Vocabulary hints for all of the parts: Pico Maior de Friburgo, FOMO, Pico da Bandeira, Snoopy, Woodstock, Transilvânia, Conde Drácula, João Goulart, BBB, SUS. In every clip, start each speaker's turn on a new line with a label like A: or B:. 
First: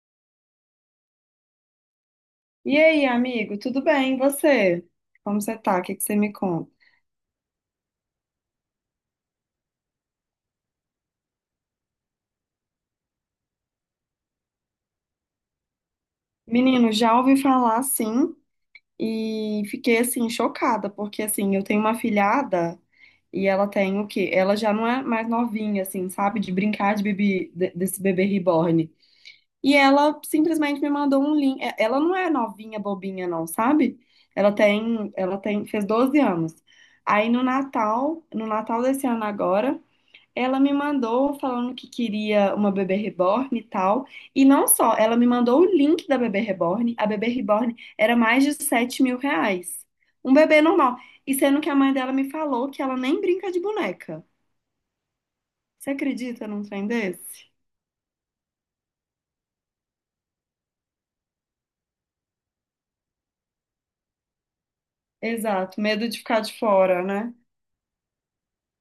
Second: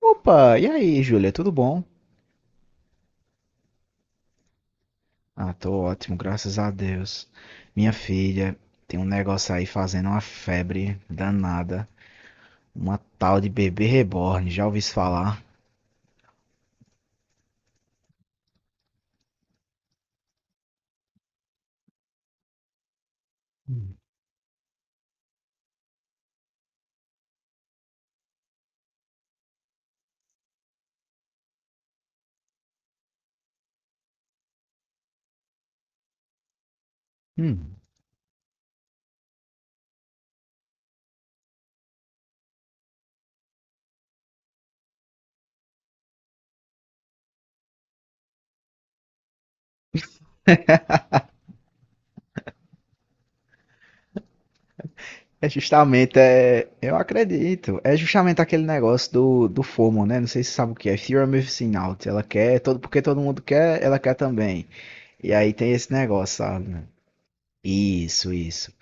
A: Opa, e aí, Júlia, tudo bom?
B: E aí, amigo, tudo bem? E você? Como
A: Ah,
B: você
A: tô
B: tá? O que que você
A: ótimo,
B: me
A: graças a
B: conta?
A: Deus. Minha filha tem um negócio aí fazendo uma febre danada, uma tal de bebê reborn, já ouvi isso falar?
B: Menino, já ouvi falar sim e fiquei assim chocada, porque assim, eu tenho uma filhada e ela
A: Hum.
B: tem o quê? Ela já não é mais novinha assim, sabe, de brincar de bebê desse bebê reborn. E ela simplesmente me mandou um link. É, ela não é novinha bobinha não, sabe? Ela tem fez 12 anos. Aí no
A: Hum.
B: Natal, no Natal desse ano agora, ela me mandou falando que queria uma bebê reborn e tal. E não só, ela me mandou o link da bebê reborn. A bebê reborn era mais de R$ 7.000. Um bebê normal. E sendo que a mãe dela me falou que ela nem brinca de boneca. Você acredita num trem
A: Eu
B: desse?
A: acredito, é justamente aquele negócio do FOMO, né? Não sei se você sabe o que é, Fear of Missing Out. Porque todo mundo quer, ela quer também. E aí tem
B: Exato,
A: esse
B: medo de
A: negócio,
B: ficar de
A: sabe?
B: fora, né?
A: Isso, isso.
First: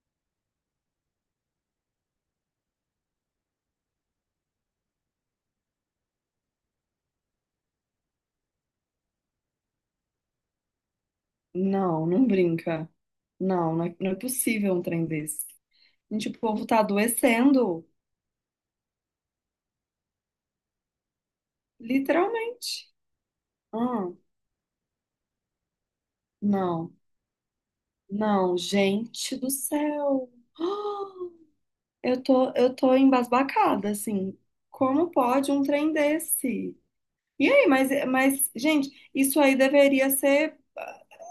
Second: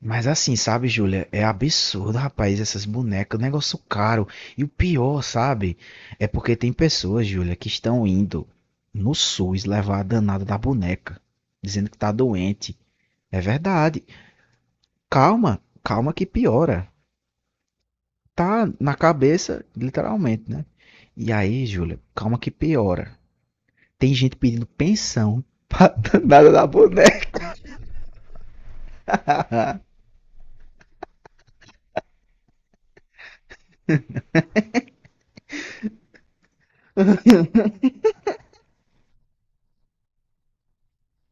A: Mas assim, sabe, Júlia? É absurdo, rapaz, essas bonecas, negócio caro. E o pior, sabe? É porque tem pessoas, Júlia, que estão indo no SUS levar a danada da boneca, dizendo que
B: Não,
A: tá
B: não
A: doente.
B: brinca.
A: É
B: Não, não é,
A: verdade.
B: não é possível um trem desse.
A: Calma, calma que
B: Gente, o povo tá
A: piora.
B: adoecendo,
A: Tá na cabeça, literalmente, né? E aí, Júlia, calma que
B: literalmente.
A: piora.
B: Ah,
A: Tem gente pedindo pensão pra danada da
B: não.
A: boneca.
B: Não, gente do céu. Ah, eu tô embasbacada, assim. Como pode um trem desse? E aí, mas, gente, isso aí deveria ser.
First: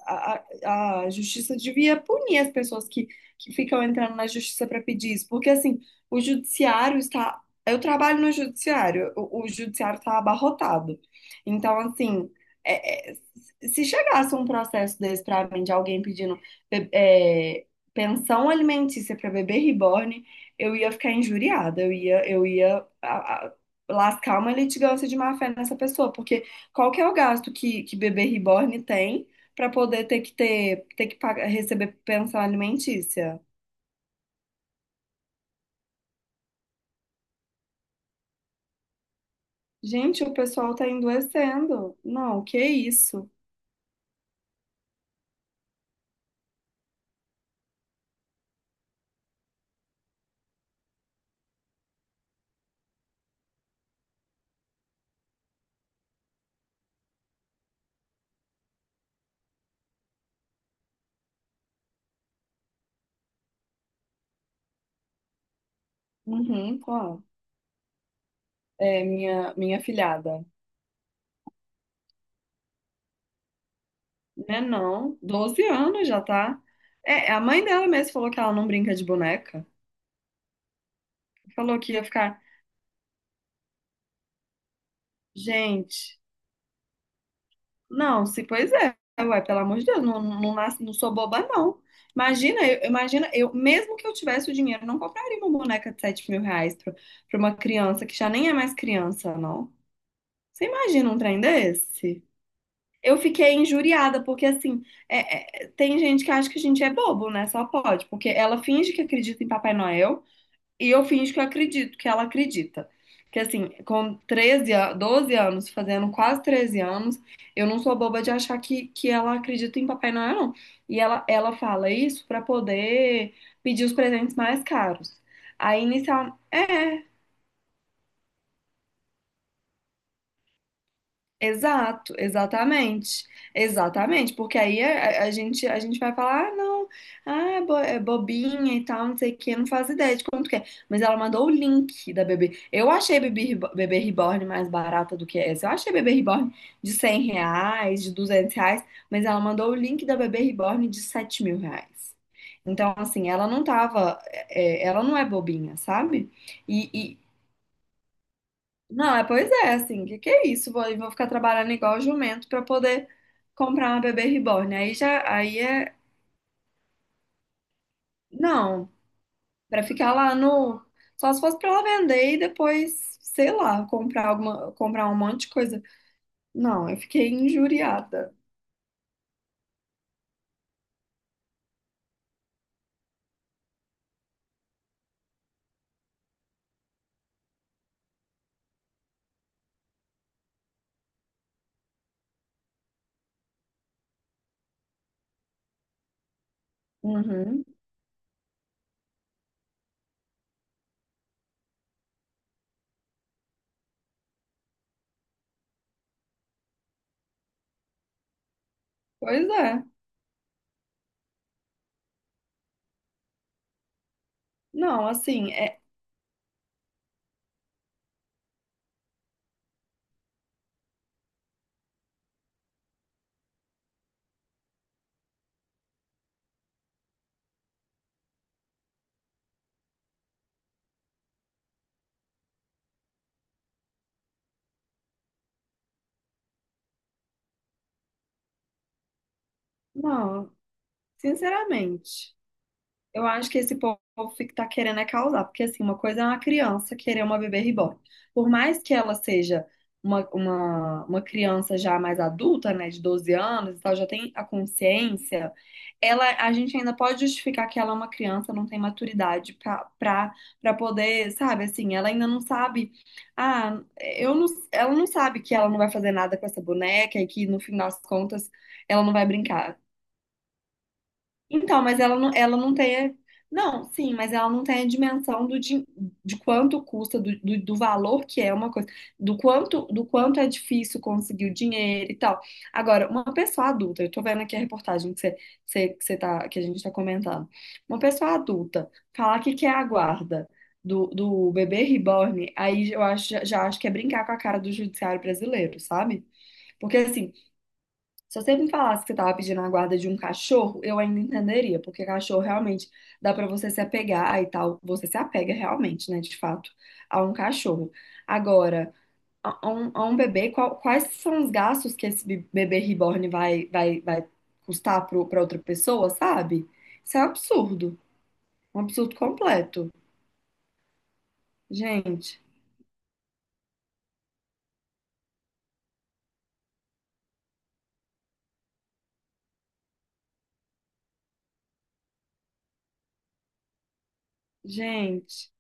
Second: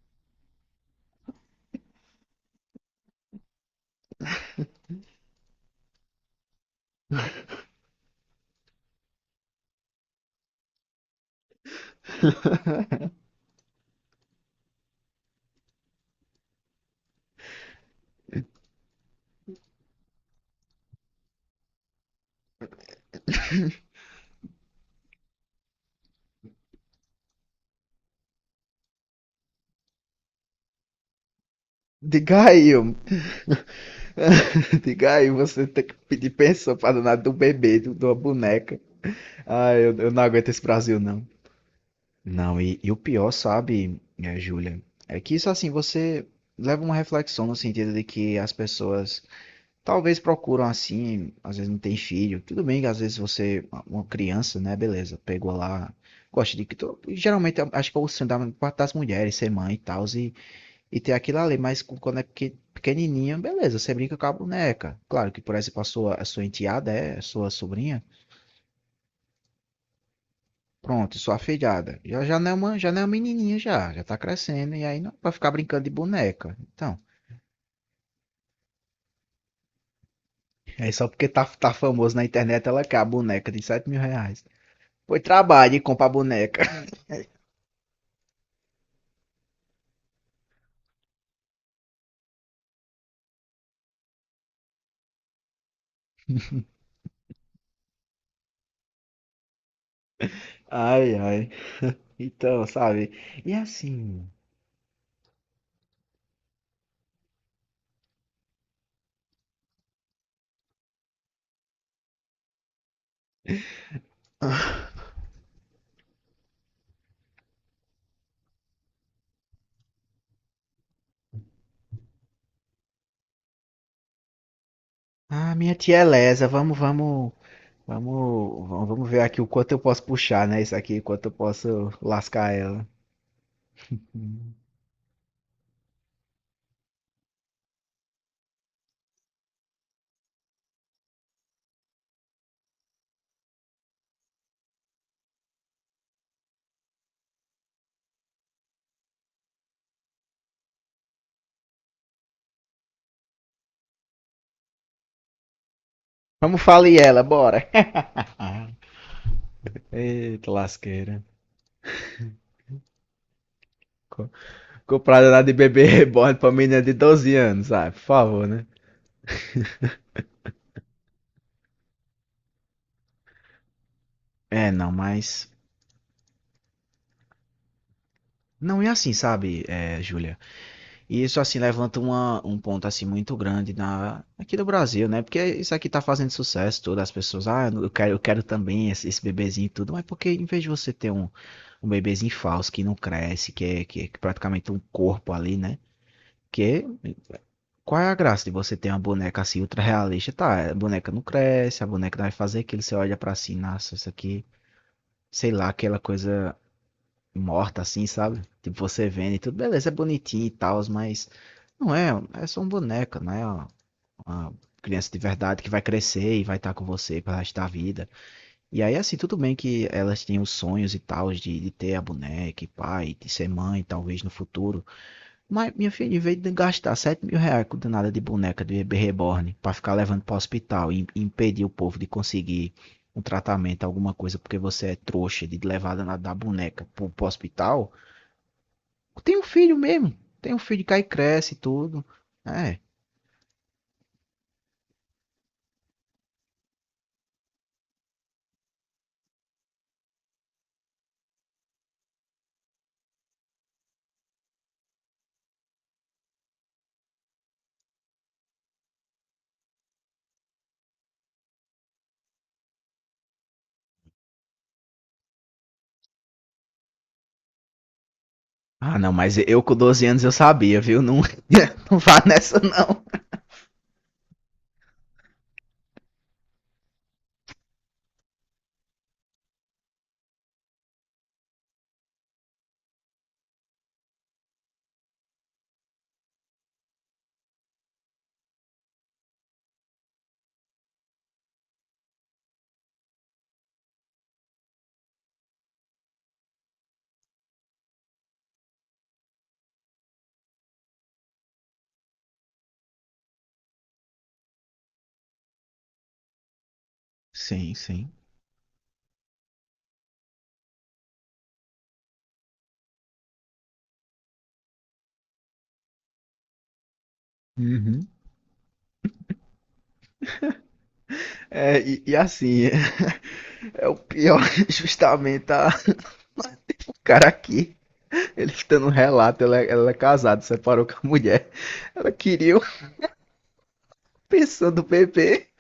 B: A justiça devia punir as pessoas que ficam entrando na justiça para pedir isso. Porque, assim, o judiciário está. Eu trabalho no judiciário, o judiciário está abarrotado. Então, assim, é- é, se chegasse um processo desse para mim, de alguém pedindo be- é, pensão alimentícia para bebê reborn, eu ia ficar injuriada, eu ia lascar uma litigância de má fé nessa pessoa, porque qual que é o gasto que bebê reborn tem para poder ter que pagar, receber pensão
A: Diga aí, ô,
B: alimentícia?
A: diga aí, você tem que pedir pensão pra danar do bebê, da boneca. Ah, eu
B: Gente,
A: não
B: o
A: aguento esse
B: pessoal tá
A: Brasil, não.
B: endoecendo. Não, que
A: Não, e o
B: isso?
A: pior, sabe, é, Júlia, é que isso assim, você leva uma reflexão no sentido de que as pessoas talvez procuram assim, às vezes não tem filho, tudo bem que às vezes você, uma criança, né, beleza, pegou lá, gosta de que, geralmente eu acho que é o sonho da maior parte das mulheres ser mãe e tal, e tem aquilo ali, mas quando é pequenininha, beleza, você brinca com a boneca. Claro que, por exemplo, a sua
B: Uhum,
A: enteada é, a
B: qual?
A: sua sobrinha,
B: É minha filhada.
A: pronto, sua afilhada. Já não é uma, já não é uma menininha já, já tá
B: Né,
A: crescendo, e aí não é
B: não,
A: pra ficar
B: 12
A: brincando de
B: anos já
A: boneca.
B: tá.
A: Então,
B: É, a mãe dela mesmo falou que ela não brinca de boneca.
A: é só porque tá
B: Falou que ia
A: famoso na
B: ficar,
A: internet, ela quer a boneca de R$ 7.000. Foi trabalho e compra a
B: gente,
A: boneca.
B: não, se pois é, ué, pelo amor de Deus, não, não, não sou boba, não. Imagina, eu, mesmo que eu tivesse o dinheiro, eu não compraria uma boneca de R$ 7.000 pra uma criança que já nem é mais criança, não. Você imagina
A: Ai,
B: um trem
A: ai.
B: desse?
A: Então, sabe?
B: Eu
A: E
B: fiquei injuriada,
A: assim...
B: porque assim, tem gente que acha que a gente é bobo, né? Só pode, porque ela finge que acredita em Papai Noel, e eu finjo que eu acredito, que ela acredita. Que assim, com 12 anos, fazendo quase 13 anos, eu não sou boba de achar que ela acredita em Papai Noel, não. E ela fala isso pra poder pedir os presentes mais caros.
A: Ah, minha
B: Aí,
A: tia
B: inicial,
A: Elesa, vamos,
B: é,
A: vamos vamos, vamos ver aqui o quanto eu posso puxar, né? Isso aqui, o quanto eu posso
B: Exato,
A: lascar ela.
B: exatamente, exatamente,
A: Hum.
B: porque aí a gente vai falar, ah, não, ah, é bobinha e tal, não sei o que, não faz ideia de quanto que é, mas ela mandou o link da bebê, eu achei a bebê Reborn mais barata do que essa, eu achei a bebê Reborn de R$ 100, de R$ 200, mas ela mandou o link da bebê Reborn de R$ 7.000, então assim, ela não tava, ela não é bobinha, sabe?
A: Vamos falir ela, bora. Ah,
B: Não, é, pois é, assim, que é
A: eita
B: isso? Vou
A: lasqueira.
B: ficar trabalhando igual jumento pra poder comprar uma bebê
A: Co-
B: reborn. Aí já,
A: Comprada na de
B: aí
A: bebê
B: é,
A: reborn pra menina de 12 anos, sabe? Por favor, né?
B: não, pra ficar lá no, só se fosse pra ela vender e depois, sei lá, comprar alguma,
A: É, não,
B: comprar um monte de
A: mas.
B: coisa. Não, eu fiquei injuriada.
A: Não é assim, sabe, é, Júlia? E isso, assim, levanta um ponto, assim, muito grande na, aqui no Brasil, né? Porque isso aqui tá fazendo sucesso, todas as pessoas, ah, eu quero também esse bebezinho e tudo, mas porque em vez de você ter um bebezinho falso que não cresce, que é praticamente um corpo ali, né? Que
B: Uhum.
A: qual é a graça de você ter uma boneca assim ultra realista? Tá, a boneca não cresce, a boneca não vai fazer aquilo, você olha pra si, nossa, isso aqui, sei lá, aquela coisa morta, assim, sabe? Tipo, você vende e
B: Pois
A: tudo,
B: é.
A: beleza, é bonitinho e tal, mas não é, é só um boneco, né? É uma
B: Não,
A: criança de
B: assim,
A: verdade que
B: é,
A: vai crescer e vai estar com você para resto da vida. E aí, assim, tudo bem que elas tinham os sonhos e tal de ter a boneca e pai, de ser mãe, talvez no futuro. Mas, minha filha, em vez de gastar R$ 7.000 com danada de boneca de bebê reborn para ficar levando para o hospital e impedir o povo de conseguir um tratamento, alguma coisa, porque você é trouxa de levar a danada da boneca para o hospital, tem um filho mesmo.
B: não,
A: Tem um filho que aí cresce e tudo.
B: sinceramente.
A: É.
B: Eu acho que esse povo que tá querendo é causar, porque assim, uma coisa é uma criança querer uma bebê reborn. Por mais que ela seja uma criança já mais adulta, né, de 12 anos e tal, já tem a consciência, ela, a gente ainda pode justificar que ela é uma criança, não tem maturidade pra poder, sabe, assim, ela ainda não sabe, ah, eu não, ela não sabe que ela não vai fazer nada com essa boneca e que no fim das contas
A: Ah,
B: ela
A: não,
B: não vai
A: mas eu com
B: brincar.
A: 12 anos eu sabia, viu? Não,
B: Então,
A: não
B: mas ela
A: vá
B: não, ela
A: nessa,
B: não
A: não.
B: tem. Não, sim, mas ela não tem a dimensão de, quanto custa, do valor que é uma coisa, do quanto é difícil conseguir o dinheiro e tal. Agora, uma pessoa adulta, eu tô vendo aqui a reportagem que você, você, que você tá, que a gente tá comentando. Uma pessoa adulta falar que quer a guarda do bebê reborn, aí eu acho, já acho que é brincar com a cara do judiciário brasileiro, sabe? Porque assim, se você me falasse que você estava pedindo a guarda de um cachorro, eu ainda entenderia, porque cachorro realmente dá para você se apegar e tal. Você se apega realmente, né, de fato, a um
A: Sim,
B: cachorro.
A: sim.
B: Agora, a um bebê, quais são os gastos que esse bebê reborn vai custar para outra pessoa, sabe? Isso é
A: Uhum.
B: um absurdo completo.
A: É, e
B: Gente,
A: assim, é o pior, justamente a, o cara aqui, ele tá dando um relato, ela é casada, separou com a mulher, ela queria pensando do bebê.
B: gente.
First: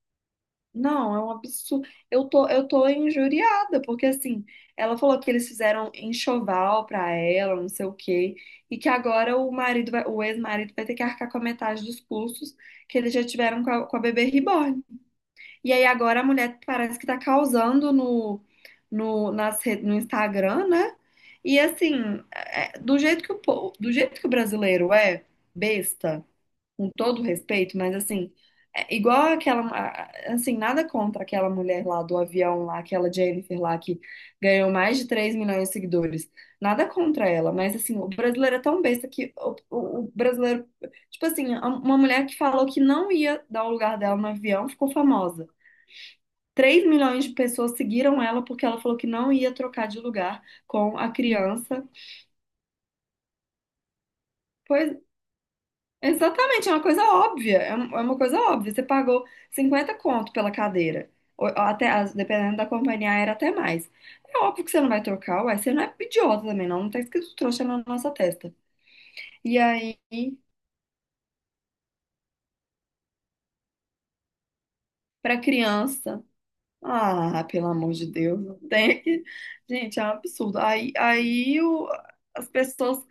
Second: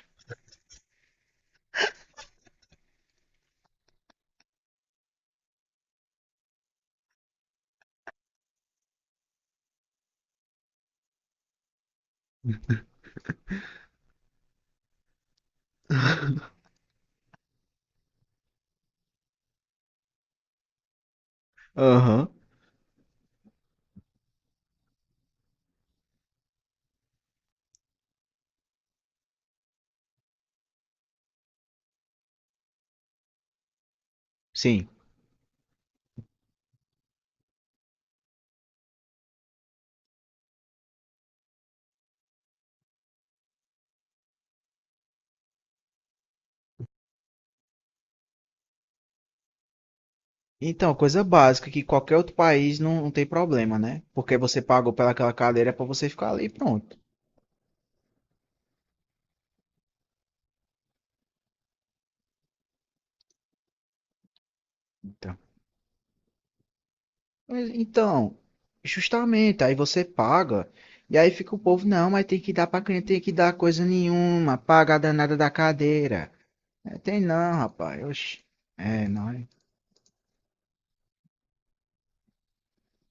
B: Não, é um absurdo. Eu tô injuriada, porque assim, ela falou que eles fizeram enxoval pra ela, não sei o quê, e que agora o ex-marido vai ter que arcar com a metade dos custos que eles já tiveram com a bebê reborn. E aí agora a mulher parece que tá causando no Instagram, né? E assim,
A: Aham,
B: do jeito que o brasileiro é besta com todo respeito, mas assim, é igual assim, nada contra aquela mulher lá do avião lá, aquela Jennifer lá que ganhou
A: sim.
B: mais de 3 milhões de seguidores. Nada contra ela, mas assim, o brasileiro é tão besta que o brasileiro, tipo assim, uma mulher que falou que não ia dar o lugar dela no avião ficou famosa. 3 milhões de pessoas seguiram ela porque ela falou que não ia trocar de lugar
A: Então,
B: com a
A: coisa básica que
B: criança.
A: qualquer outro país não tem problema, né? Porque você
B: Pois,
A: pagou pelaquela cadeira pra você ficar ali,
B: exatamente, é uma
A: pronto.
B: coisa óbvia, é uma coisa óbvia. Você pagou 50 conto pela cadeira, ou até, dependendo da companhia aérea, até mais. É óbvio que você não vai
A: Então,
B: trocar, uai, você não é idiota também, não, não tá escrito trouxa
A: Mas,
B: na nossa
A: Então,
B: testa. E
A: justamente, aí
B: aí,
A: você paga, e aí fica o povo, não, mas tem que dar pra criança, tem que dar coisa nenhuma, paga a danada
B: pra
A: da
B: criança,
A: cadeira. É, tem
B: ah,
A: não,
B: pelo amor
A: rapaz,
B: de Deus,
A: oxi.
B: não tem
A: É,
B: que...
A: não, é?
B: Gente, é um absurdo. As pessoas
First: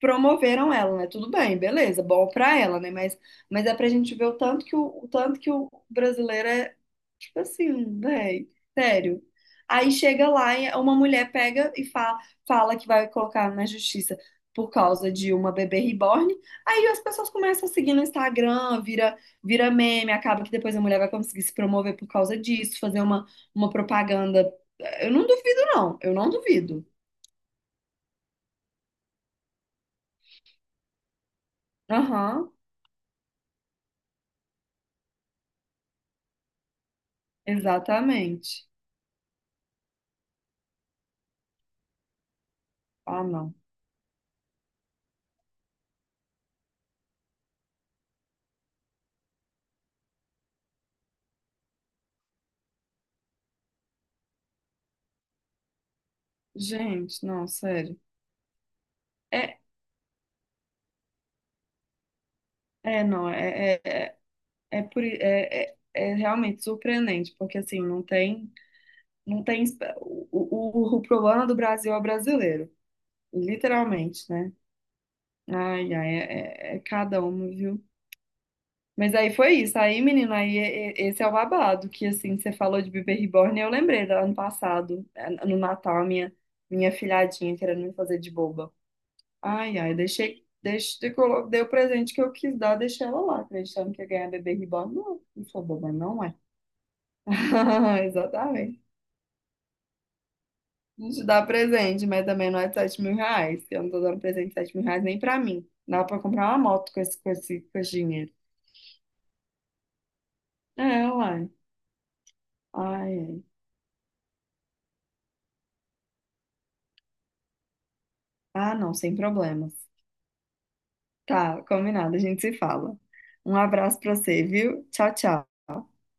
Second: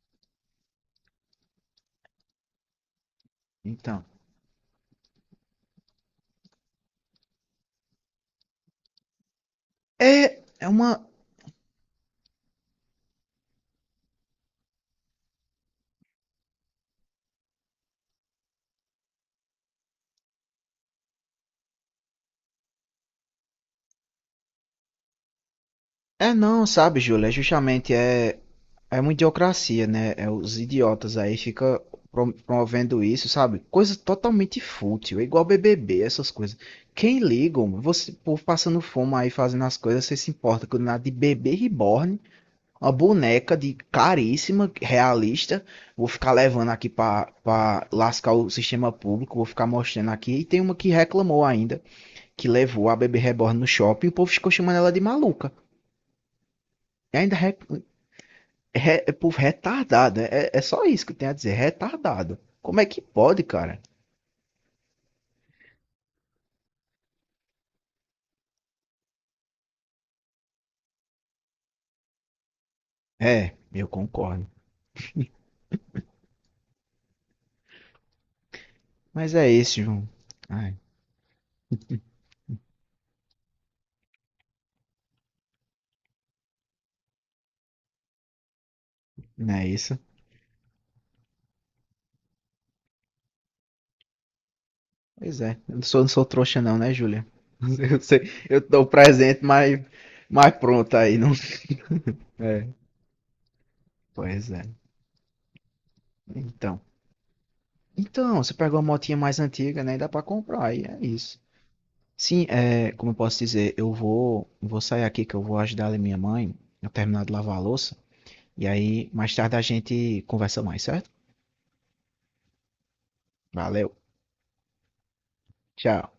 B: promoveram ela, né? Tudo bem, beleza, bom pra ela, né? Mas é pra
A: Então.
B: gente ver o tanto que o brasileiro é. Tipo assim, véi, sério. Aí
A: É,
B: chega lá
A: é
B: e
A: uma,
B: uma mulher pega e fa fala que vai colocar na justiça por causa de uma bebê reborn. Aí as pessoas começam a seguir no Instagram, vira meme, acaba que depois a mulher vai conseguir se promover por causa disso, fazer uma propaganda. Eu não duvido, não. Eu não
A: é, não,
B: duvido.
A: sabe, Júlia, é justamente é, é uma idiocracia, né? É os idiotas aí fica
B: Aham,
A: promovendo isso, sabe? Coisa totalmente fútil, é igual BBB, essas coisas. Quem liga, mano? Você, povo
B: exatamente.
A: passando fome aí fazendo as coisas, você se importa com nada de bebê reborn, uma
B: Ah, não.
A: boneca de caríssima, realista. Vou ficar levando aqui pra lascar o sistema público, vou ficar mostrando aqui. E tem uma que reclamou ainda, que levou a bebê reborn no shopping, e o povo ficou chamando ela de maluca. E
B: Gente,
A: ainda
B: não, sério.
A: É povo
B: É,
A: retardado, né? É só isso que eu tenho a dizer, retardado. Como é que
B: é, não,
A: pode, cara?
B: é, é, é É, é realmente surpreendente, porque assim, não tem o problema do Brasil é brasileiro,
A: É, eu
B: literalmente,
A: concordo.
B: né? Ai, ai, é cada um, viu? Mas aí
A: Mas é
B: foi isso,
A: isso,
B: aí,
A: João.
B: menino, aí
A: Ai,
B: esse é o babado, que assim, você falou de bebê reborn, eu lembrei do ano passado, no Natal, a minha filhadinha querendo me fazer de boba.
A: não é
B: Ai, ai,
A: isso?
B: dei o presente que eu quis dar, deixei ela lá, acreditando que ia ganhar bebê reborn. Não,
A: Pois
B: não
A: é,
B: sou
A: eu não
B: boba,
A: sou, não
B: não,
A: sou
B: é.
A: trouxa não, né, Júlia? Eu sei, eu
B: Exatamente.
A: dou presente, mas pronto
B: Não
A: aí,
B: te
A: não...
B: dá presente, mas também não é
A: É,
B: de 7 mil reais. Eu não tô dando presente
A: pois
B: de
A: é.
B: 7 mil reais nem pra mim. Dá pra comprar uma
A: Então,
B: moto com esse, dinheiro.
A: então, você pegou uma motinha mais antiga, né? Dá pra comprar, aí
B: É,
A: é isso.
B: uai.
A: Sim, é,
B: Ai,
A: como eu posso
B: ai.
A: dizer, eu vou, vou sair aqui que eu vou ajudar a minha mãe a terminar de lavar a louça. E
B: Ah, não,
A: aí,
B: sem
A: mais tarde a
B: problemas.
A: gente conversa mais, certo?
B: Tá, combinado, a gente se fala. Um
A: Valeu,
B: abraço pra você, viu? Tchau, tchau.
A: tchau.